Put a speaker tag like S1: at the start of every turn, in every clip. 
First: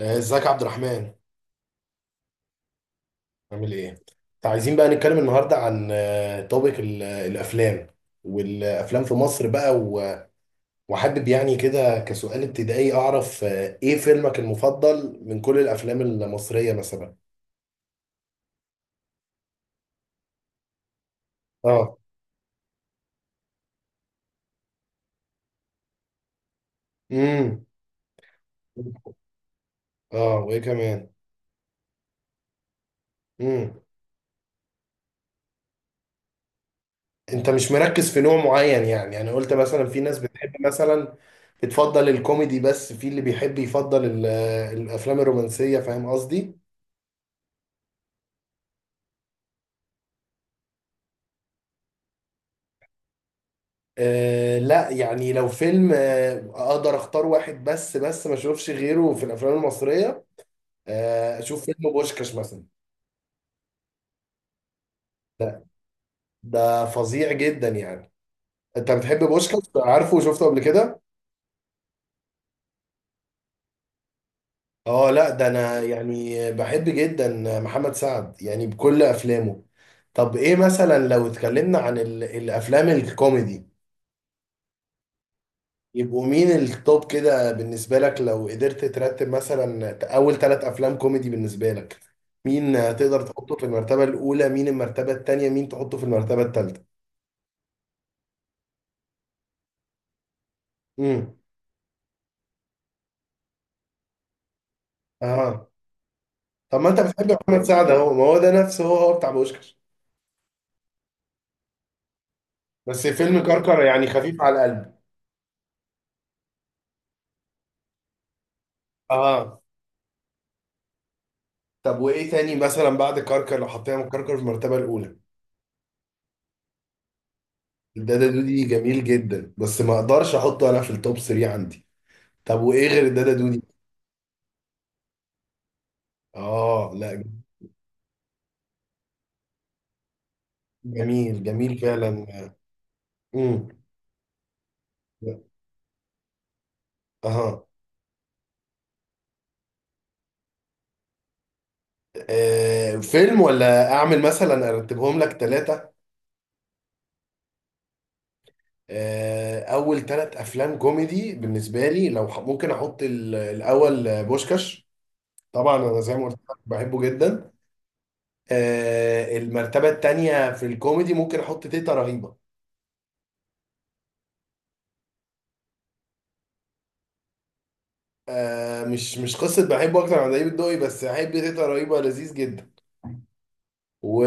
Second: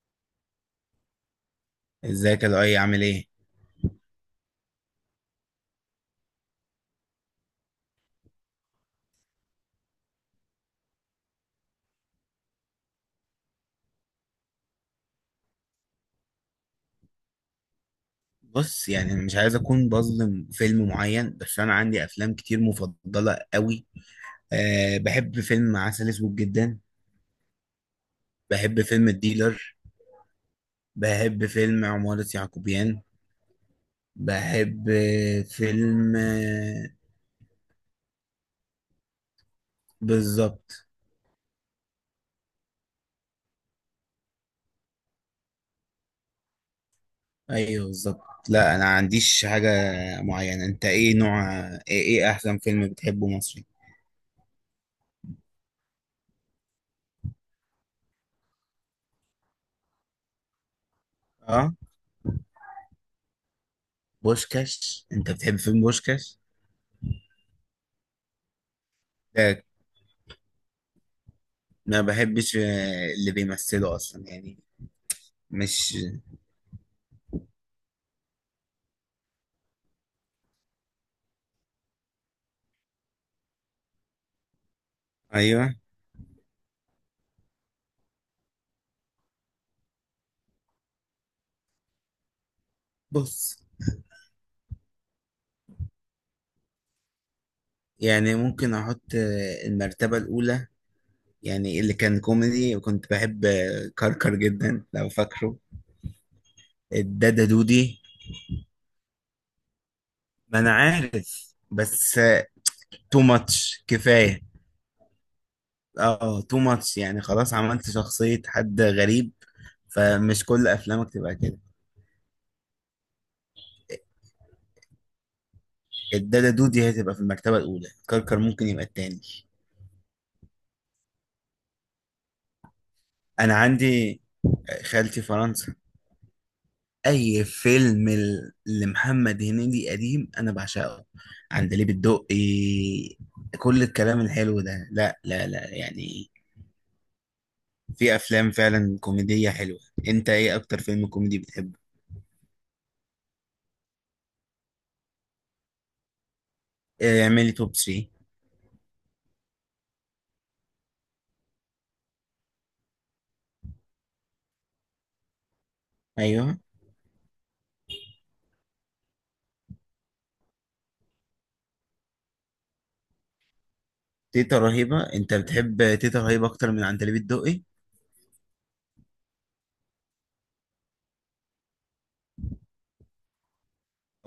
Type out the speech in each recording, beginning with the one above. S1: ازيك يا عبد الرحمن؟
S2: ازيك يا لؤي عامل ايه؟
S1: عامل ايه؟ انت عايزين بقى نتكلم النهارده عن توبيك الافلام والافلام في مصر بقى وحابب يعني كده كسؤال ابتدائي اعرف ايه فيلمك المفضل من كل الافلام المصريه مثلا.
S2: بص يعني أنا مش عايز اكون بظلم فيلم معين، بس انا
S1: اه.
S2: عندي افلام كتير مفضله قوي. أه، بحب فيلم عسل اسود جدا.
S1: امم.
S2: بحب فيلم الديلر.
S1: اه وايه كمان؟
S2: بحب فيلم عمارة يعقوبيان.
S1: امم.
S2: بحب فيلم.
S1: انت مش مركز في نوع معين؟ يعني انا قلت مثلا في ناس بتحب
S2: بالظبط.
S1: مثلا بتفضل الكوميدي، بس في اللي بيحب يفضل الافلام الرومانسيه. فاهم قصدي؟
S2: ايوه بالظبط. لا انا عنديش حاجه معينه. انت ايه نوع ايه, ايه احسن فيلم بتحبه مصري؟
S1: لا يعني، لو فيلم اقدر اختار واحد بس ما اشوفش غيره في الافلام المصريه، اشوف
S2: اه.
S1: فيلم بوشكاش مثلا.
S2: بوشكاش، انت بتحب
S1: ده
S2: فيلم بوشكاش؟
S1: ده فظيع جدا يعني. انت بتحب بوشكاش؟ عارفه وشفته قبل كده؟
S2: ما بحبش اللي بيمثله اصلا يعني.
S1: اه، لا ده انا
S2: مش.
S1: يعني بحب جدا محمد سعد يعني بكل افلامه. طب ايه مثلا لو اتكلمنا عن الافلام الكوميدي؟
S2: ايوه.
S1: يبقوا مين التوب كده بالنسبة لك؟ لو قدرت ترتب مثلا أول ثلاث أفلام كوميدي بالنسبة لك، مين تقدر تحطه
S2: بص
S1: في المرتبة الأولى؟ مين المرتبة التانية؟ مين تحطه في المرتبة التالتة؟
S2: يعني ممكن احط المرتبة الاولى.
S1: امم.
S2: يعني اللي كان كوميدي وكنت بحب كركر جدا لو فاكره.
S1: اه. طب ما أنت بتحب
S2: الدادا
S1: محمد سعد
S2: دودي.
S1: أهو، ما هو ده نفسه، هو هو بتاع بوشكش.
S2: ما انا عارف بس.
S1: بس
S2: تو
S1: فيلم كركر
S2: ماتش
S1: يعني خفيف
S2: كفاية.
S1: على القلب.
S2: اه، تو ماتش يعني خلاص عملت شخصية حد غريب.
S1: اه.
S2: فمش كل افلامك تبقى كده.
S1: طب وإيه تاني مثلا بعد كركر، لو حطينا من كركر في المرتبة الأولى؟
S2: الدادا دودي هتبقى في المرتبة الاولى،
S1: الدادا
S2: كركر
S1: دودي
S2: ممكن يبقى
S1: جميل
S2: التاني.
S1: جدا، بس ما أقدرش أحطه أنا في التوب 3 عندي. طب وإيه غير الدادا
S2: انا
S1: دودي؟
S2: عندي خالتي فرنسا.
S1: آه، لا.
S2: اي فيلم لمحمد هنيدي قديم انا بعشقه.
S1: جميل جميل
S2: عندليب
S1: فعلا.
S2: الدقي.
S1: امم.
S2: كل الكلام الحلو ده، لا لا لا يعني.
S1: اها.
S2: في افلام فعلا كوميدية حلوة. انت ايه اكتر فيلم كوميدي بتحبه؟
S1: فيلم ولا اعمل مثلا ارتبهم لك ثلاثة؟
S2: إيه، اعملي توب 3.
S1: اول ثلاث افلام كوميدي بالنسبة لي، لو ممكن احط الاول بوشكاش. طبعا انا زي ما قلت لك
S2: ايوه.
S1: بحبه جدا. المرتبة الثانية في الكوميدي ممكن احط تيتا رهيبة.
S2: تيتا رهيبة. انت بتحب تيتا رهيبة اكتر من عندليب الدقي؟
S1: مش قصة بحبه اكتر عن دايب الدقي، بس احب تيتا رهيبة لذيذ جدا.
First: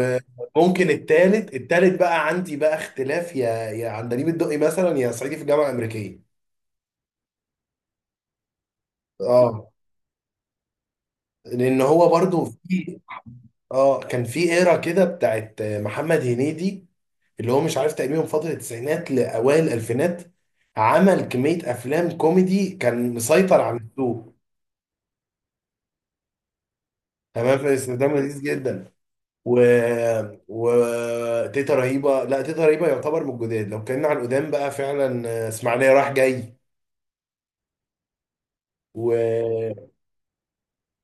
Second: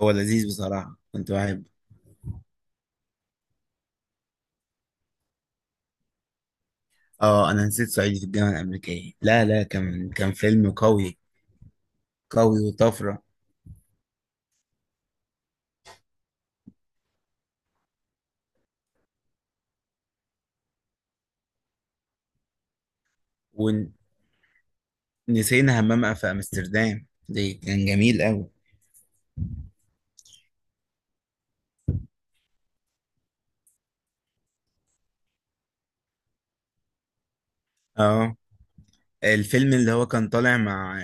S2: هو لذيذ بصراحة، كنت
S1: التالت
S2: بحب.
S1: التالت بقى عندي بقى اختلاف، يا عندليب الدقي مثلا، يا صعيدي في الجامعه الامريكيه.
S2: اه، انا نسيت صعيدي في الجامعة الامريكية. لا لا
S1: اه
S2: كان فيلم قوي.
S1: لان هو برضو
S2: قوي
S1: في.
S2: وطفرة.
S1: اه كان في ايرا كده بتاعت محمد هنيدي، اللي هو مش عارف، تقريبا من فتره التسعينات لاوائل الالفينات، عمل كميه افلام كوميدي، كان مسيطر
S2: و...
S1: على السوق.
S2: نسينا همام في امستردام، دي
S1: تمام. في
S2: كان
S1: استخدام
S2: جميل
S1: لذيذ
S2: قوي.
S1: جدا. و و تيتا رهيبه، لا تيتا رهيبه يعتبر من الجداد. لو اتكلمنا عن القدام بقى، فعلا اسماعيليه رايح جاي.
S2: اه. الفيلم
S1: و.
S2: اللي هو كان طالع مع،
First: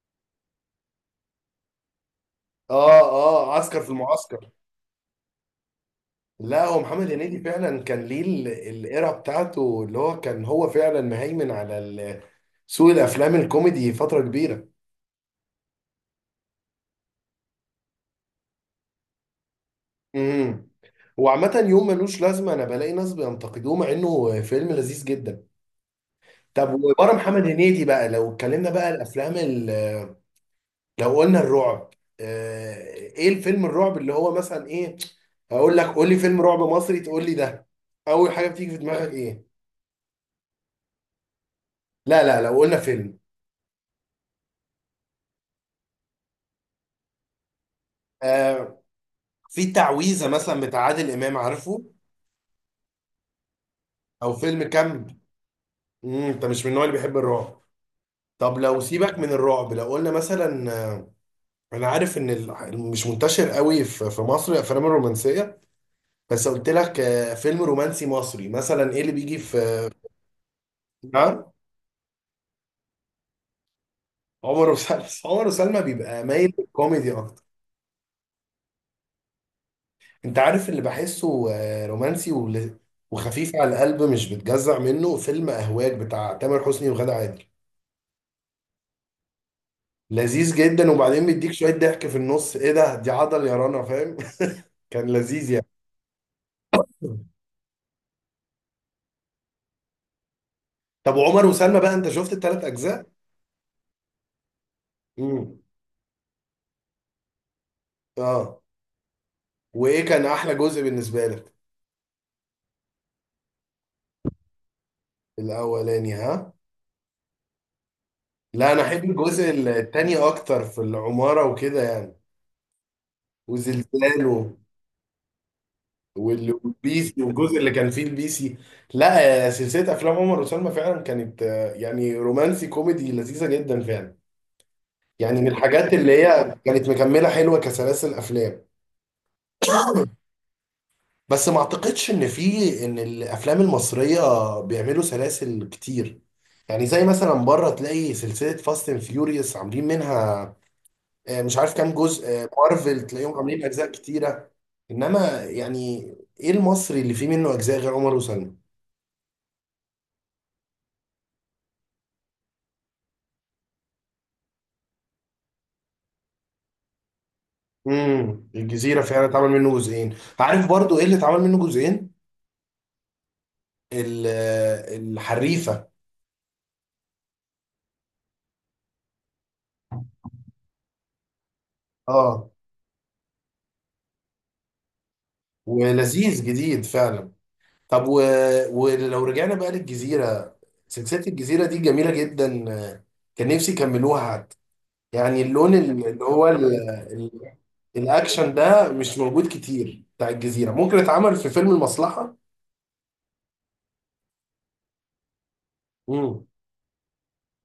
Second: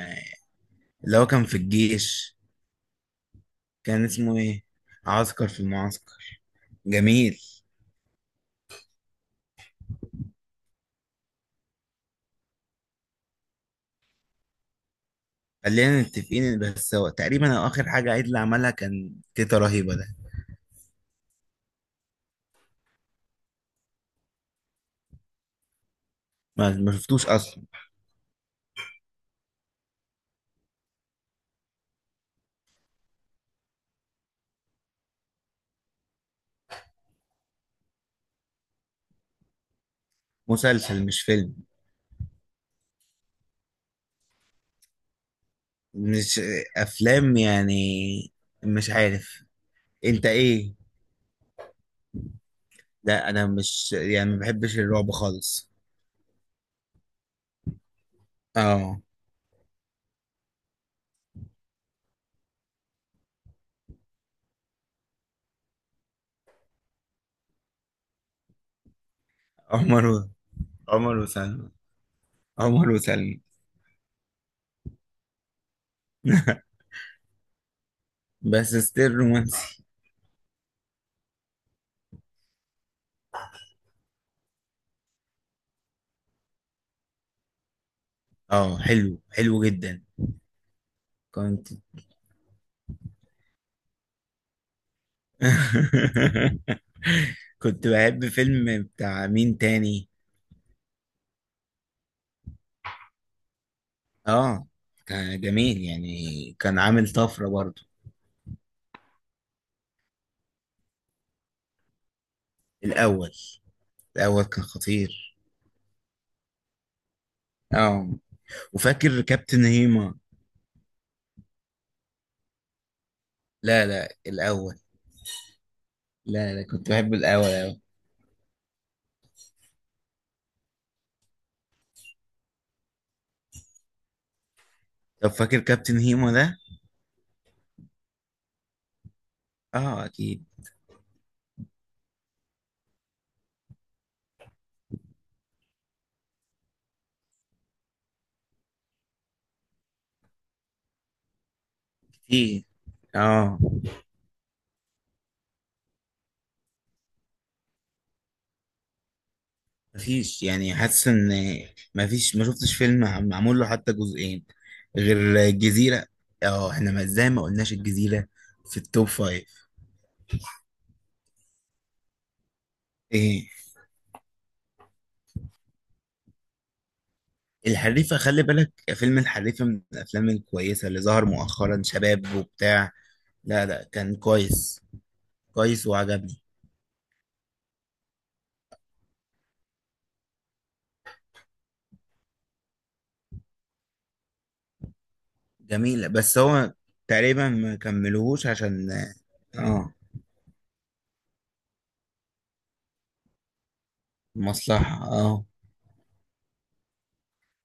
S2: اللي هو كان في الجيش،
S1: اه. اه. عسكر في
S2: كان اسمه
S1: المعسكر.
S2: ايه؟ عسكر في المعسكر.
S1: لا، هو محمد هنيدي
S2: جميل.
S1: فعلا كان ليه الايرا بتاعته، اللي هو كان هو فعلا مهيمن على سوق الافلام الكوميدي فتره كبيره.
S2: خلينا متفقين، بس هو تقريبا هو اخر حاجه عادل عملها كان تيتا رهيبه ده.
S1: امم. وعامة يوم ملوش لازمة، أنا بلاقي ناس بينتقدوه مع إنه فيلم لذيذ جدا.
S2: ما
S1: طب
S2: ما
S1: وبره
S2: شفتوش
S1: محمد
S2: اصلا.
S1: هنيدي بقى، لو اتكلمنا بقى الأفلام لو قلنا الرعب. إيه الفيلم الرعب اللي هو مثلا إيه؟ أقول لك قول لي فيلم رعب مصري تقول لي ده. أول حاجة بتيجي في دماغك إيه؟
S2: مسلسل مش فيلم.
S1: لا، لا. لو قلنا فيلم
S2: مش. افلام يعني.
S1: آه،
S2: مش عارف.
S1: في
S2: انت
S1: تعويذه مثلا
S2: ايه.
S1: بتاع عادل امام، عارفه؟
S2: لا انا مش يعني
S1: او
S2: ما
S1: فيلم
S2: بحبش الرعب
S1: كامب.
S2: خالص.
S1: انت مش من النوع اللي بيحب الرعب؟ طب لو
S2: اه.
S1: سيبك من الرعب، لو قلنا مثلا انا عارف ان مش منتشر قوي في مصر الافلام الرومانسيه. بس قلت لك فيلم رومانسي مصري مثلا، ايه اللي بيجي في؟
S2: عمر و- عمر
S1: نعم؟
S2: وسلمى. عمر وسلمى
S1: عمر وسلمى. عمر وسلمى بيبقى مايل للكوميدي اكتر.
S2: بس ستيل رومانسي.
S1: انت عارف اللي بحسه رومانسي وخفيف على القلب، مش بتجزع منه، فيلم اهواج بتاع تامر حسني وغادة عادل.
S2: اه، حلو حلو جدا.
S1: لذيذ جدا، وبعدين بيديك
S2: كنت
S1: شويه ضحك في النص. ايه ده؟ دي عضل يا رنا، فاهم؟ كان لذيذ يعني.
S2: كنت بحب فيلم بتاع مين تاني؟
S1: طب وعمر وسلمى بقى، انت شفت الثلاث اجزاء؟
S2: اه. كان
S1: امم.
S2: جميل يعني. كان عامل طفرة برضو.
S1: اه. وايه كان احلى جزء بالنسبه لك؟
S2: الأول. الأول كان خطير.
S1: الاولاني. ها.
S2: اه.
S1: لا، انا احب
S2: وفاكر
S1: الجزء
S2: كابتن هيما.
S1: الثاني اكتر، في العماره وكده يعني،
S2: لا لا
S1: وزلزال
S2: الأول. لا لا كنت بحب
S1: والبيسي،
S2: الأول
S1: والجزء اللي
S2: أوي.
S1: كان فيه البيسي. لا. سلسله افلام عمر وسلمى فعلا كانت يعني رومانسي كوميدي لذيذه جدا فعلا.
S2: طب
S1: يعني من
S2: فاكر
S1: الحاجات
S2: كابتن
S1: اللي
S2: هيما
S1: هي
S2: ده؟
S1: كانت مكمله حلوه كسلاسل افلام.
S2: اه أكيد.
S1: بس ما اعتقدش ان الافلام المصريه بيعملوا سلاسل كتير. يعني زي مثلا بره تلاقي سلسله فاست اند فيوريوس عاملين منها مش عارف كام جزء.
S2: كتير.
S1: مارفل تلاقيهم
S2: اه.
S1: عاملين اجزاء كتيره. انما يعني، ايه المصري اللي فيه منه اجزاء غير عمر وسلمى؟
S2: مفيش يعني حاسس ان، مفيش ما شفتش فيلم معمول له حتى جزئين غير الجزيرة. اه احنا، ما ازاي ما قلناش الجزيرة؟
S1: امم.
S2: في
S1: الجزيره
S2: التوب
S1: فعلا اتعمل منه
S2: فايف.
S1: جزئين. عارف برضو ايه اللي اتعمل منه جزئين؟
S2: ايه.
S1: الحريفه.
S2: الحريفة. خلي بالك، فيلم الحريفة من الافلام الكويسة اللي ظهر مؤخرا، شباب
S1: اه.
S2: وبتاع. لا لا كان كويس. كويس وعجبني.
S1: ولذيذ جديد فعلا. طب ولو رجعنا بقى للجزيرة، سلسلة الجزيرة دي جميلة جدا. آه، كان نفسي يكملوها حتى. يعني اللون
S2: جميل
S1: اللي
S2: بس
S1: هو
S2: هو
S1: ال...
S2: تقريبا ما كملوهوش
S1: الأكشن
S2: عشان.
S1: ده مش موجود
S2: اه،
S1: كتير بتاع الجزيرة، ممكن اتعمل في فيلم المصلحة.
S2: مصلحة. اه.
S1: مم.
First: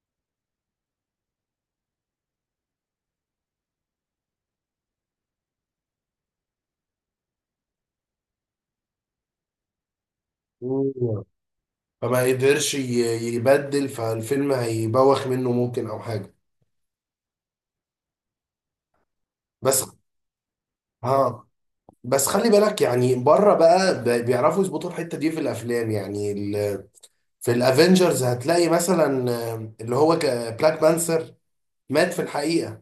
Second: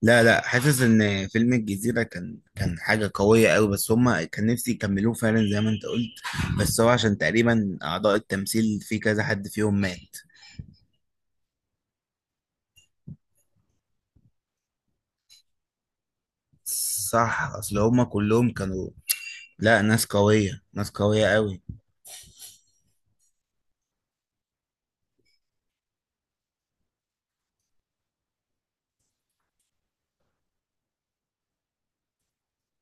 S2: لا لا حاسس ان فيلم الجزيرة كان حاجة قوية قوي، بس هما كان نفسي يكملوه فعلا زي ما انت قلت. بس هو عشان تقريبا اعضاء التمثيل في كذا حد فيهم مات.
S1: مم. فما قدرش يبدل، فالفيلم هيبوخ منه ممكن أو حاجة.
S2: صح، اصل هما كلهم كانوا. لا،
S1: بس.
S2: ناس قوية، ناس قوية
S1: ها.
S2: قوي.
S1: بس خلي بالك، يعني بره بقى بيعرفوا يظبطوا الحتة دي في الأفلام يعني. في الافنجرز هتلاقي مثلا اللي هو بلاك بانثر مات في الحقيقة.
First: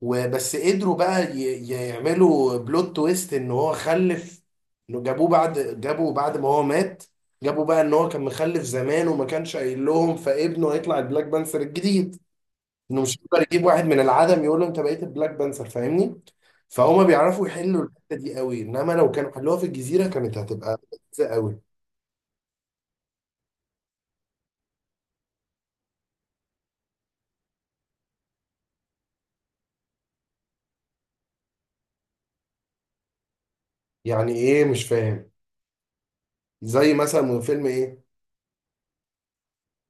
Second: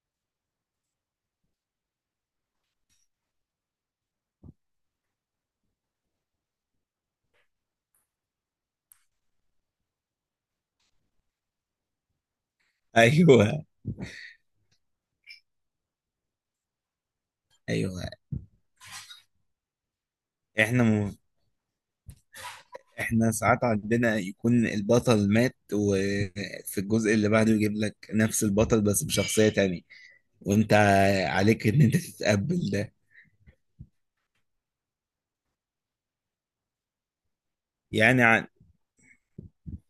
S1: وبس قدروا بقى يعملوا بلوت تويست ان هو خلف. انه جابوه بعد ما هو مات. جابوا بقى ان هو كان مخلف زمان وما كانش قايل لهم، فابنه هيطلع البلاك بانثر الجديد. انه مش هيقدر
S2: ايوه.
S1: يجيب واحد من العدم يقول له انت بقيت البلاك بانثر، فاهمني؟ فهما بيعرفوا يحلوا
S2: ايوه.
S1: الحتة دي قوي، انما لو كانوا حلوها في الجزيرة كانت هتبقى
S2: احنا م...
S1: لذيذة قوي.
S2: احنا ساعات عندنا يكون البطل مات، وفي الجزء اللي بعده يجيب لك نفس البطل بس بشخصية تانية، وانت عليك ان انت تتقبل ده.
S1: يعني ايه، مش فاهم. زي مثلا من فيلم ايه؟
S2: يعني.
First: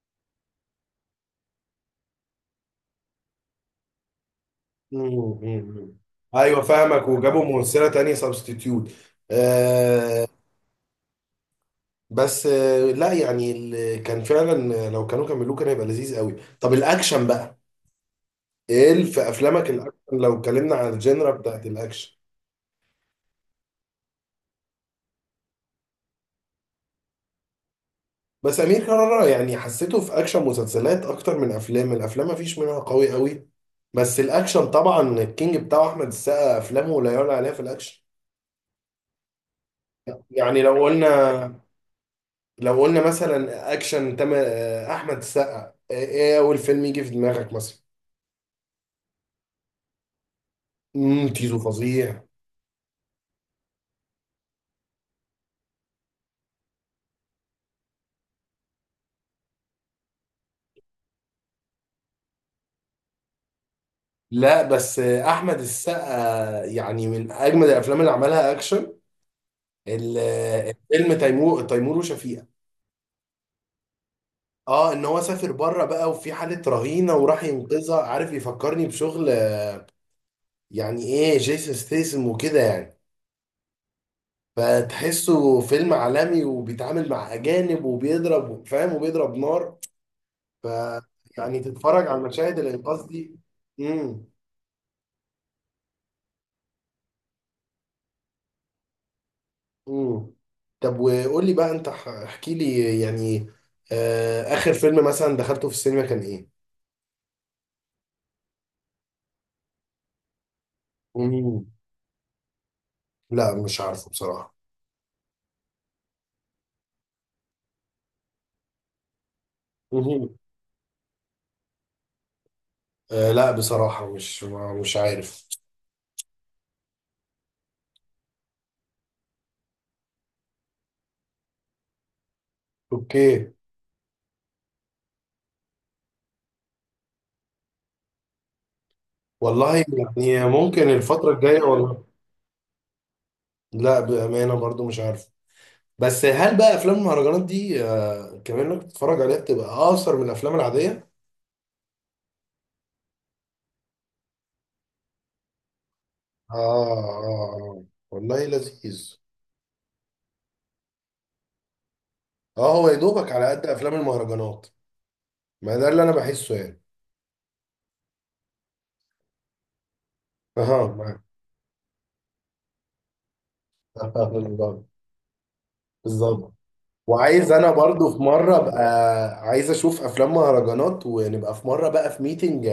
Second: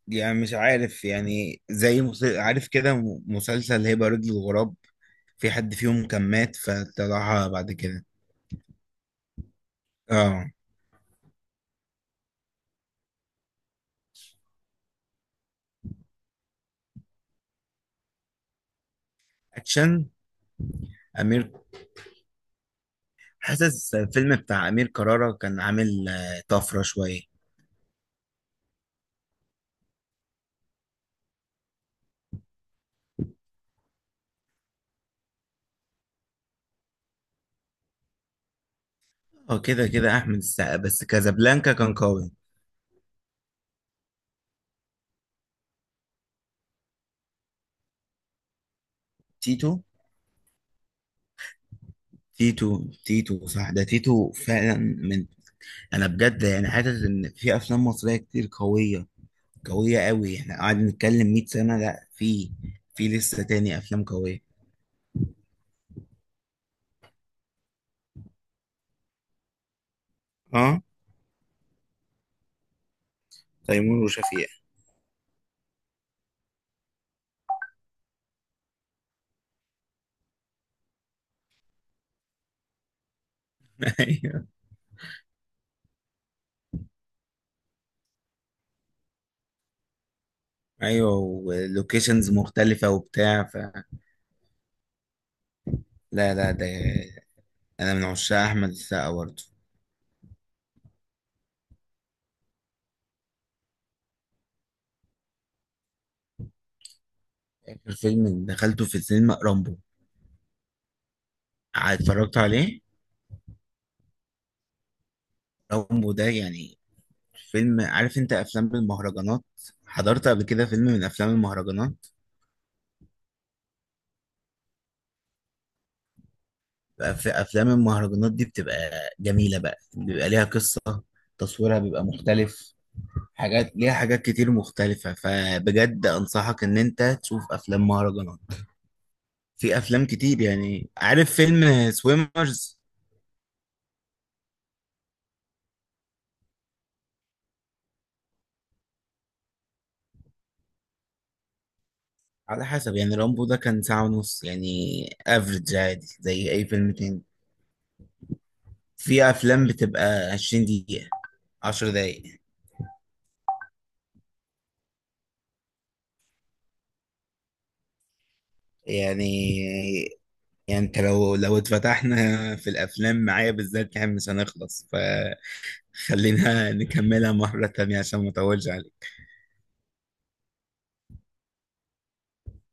S2: يعني مش عارف، يعني زي عارف كده مسلسل هبة رجل الغراب.
S1: مم،
S2: في حد
S1: مم.
S2: فيهم كان مات
S1: ايوه فاهمك، وجابوا
S2: فطلعها بعد
S1: ممثله
S2: كده.
S1: تانية سبستيتيوت. آه.
S2: اه.
S1: بس لا يعني كان فعلا لو كانوا كملوه كان هيبقى لذيذ قوي. طب الاكشن بقى، ايه في افلامك الاكشن
S2: اكشن.
S1: لو اتكلمنا عن الجنرا
S2: امير.
S1: بتاعت الاكشن؟
S2: حاسس الفيلم بتاع امير كرارة كان عامل طفرة شوية.
S1: بس امير كرارة يعني حسيته في اكشن مسلسلات اكتر من الافلام ما فيش منها قوي قوي. بس الاكشن طبعا الكينج بتاعه احمد السقا، افلامه لا يعلى عليها في الاكشن.
S2: اه كده كده احمد
S1: يعني
S2: السقا،
S1: لو
S2: بس
S1: قلنا
S2: كازابلانكا كان قوي.
S1: لو قلنا مثلا اكشن تم احمد السقا. ايه اول فيلم يجي في دماغك مثلا؟
S2: تيتو.
S1: امم. تيزو فظيع.
S2: تيتو تيتو صح، ده تيتو فعلا من. انا بجد يعني حاسس ان في افلام مصرية كتير قوية. قوية قوي. احنا قاعدين نتكلم 100 سنة، لا. في لسه تاني افلام قوية.
S1: لا، بس احمد السقا يعني من اجمد الافلام اللي عملها اكشن.
S2: اه.
S1: فيلم تيمور وشفيقة.
S2: تيمور وشفيق.
S1: اه، ان هو سافر بره بقى وفي حالة رهينة وراح ينقذها، عارف يفكرني بشغل يعني ايه جيسون ستيسم وكده يعني.
S2: ايوه.
S1: فتحسه فيلم عالمي وبيتعامل مع اجانب وبيضرب، فاهم، وبيضرب نار. ف.
S2: ايوه،
S1: يعني تتفرج على
S2: ولوكيشنز
S1: المشاهد
S2: مختلفة
S1: الانقاذ دي.
S2: وبتاع
S1: امم.
S2: لا لا ده. انا من عشاق احمد السقا برضه.
S1: امم. طب وقول لي بقى، انت احكي لي يعني اخر فيلم مثلا دخلته في السينما كان ايه؟
S2: اخر فيلم دخلته في السينما رامبو.
S1: امم.
S2: اتفرجت عليه.
S1: لا، مش عارفه بصراحة.
S2: رامبو ده يعني فيلم. عارف انت افلام المهرجانات؟
S1: امم.
S2: حضرت قبل كده فيلم من افلام المهرجانات.
S1: لا، بصراحة مش عارف.
S2: بقى في افلام المهرجانات دي، بتبقى جميلة بقى. بيبقى ليها قصة. تصويرها بيبقى مختلف.
S1: اوكي.
S2: حاجات ليها، حاجات كتير مختلفة، فبجد انصحك ان انت تشوف افلام مهرجانات. في
S1: والله.
S2: افلام كتير
S1: يعني ممكن
S2: يعني.
S1: الفترة
S2: عارف
S1: الجاية،
S2: فيلم
S1: والله.
S2: سويمرز؟
S1: لا، بأمانة برضو مش عارف. بس هل بقى افلام المهرجانات دي كمان انك تتفرج عليها بتبقى اقصر من الافلام العادية؟
S2: على حسب يعني. رامبو ده كان ساعة ونص يعني. افريج عادي زي
S1: اه.
S2: اي فيلم تاني.
S1: اه. آه. والله لذيذ.
S2: في افلام بتبقى 20 دقيقة، 10 دقايق.
S1: اه، هو يا دوبك على قد افلام المهرجانات. ما ده اللي انا بحسه يعني.
S2: يعني. يعني
S1: اه،
S2: انت
S1: معاك.
S2: لو اتفتحنا في الافلام معايا بالذات يعني مش
S1: بالظبط.
S2: هنخلص.
S1: بالظبط،
S2: فخلينا نكملها
S1: وعايز
S2: مرة
S1: انا
S2: تانية
S1: برضو في
S2: عشان ما
S1: مره
S2: اطولش
S1: ابقى.
S2: عليك.
S1: عايز اشوف افلام مهرجانات، ونبقى في مره بقى في ميتنج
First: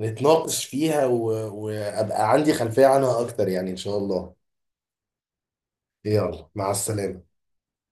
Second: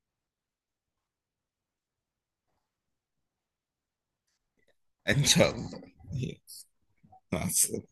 S1: نتناقش فيها وابقى عندي خلفيه عنها اكتر يعني، ان شاء الله.
S2: ان شاء الله.
S1: يلا، مع السلامه.
S2: مع السلامة.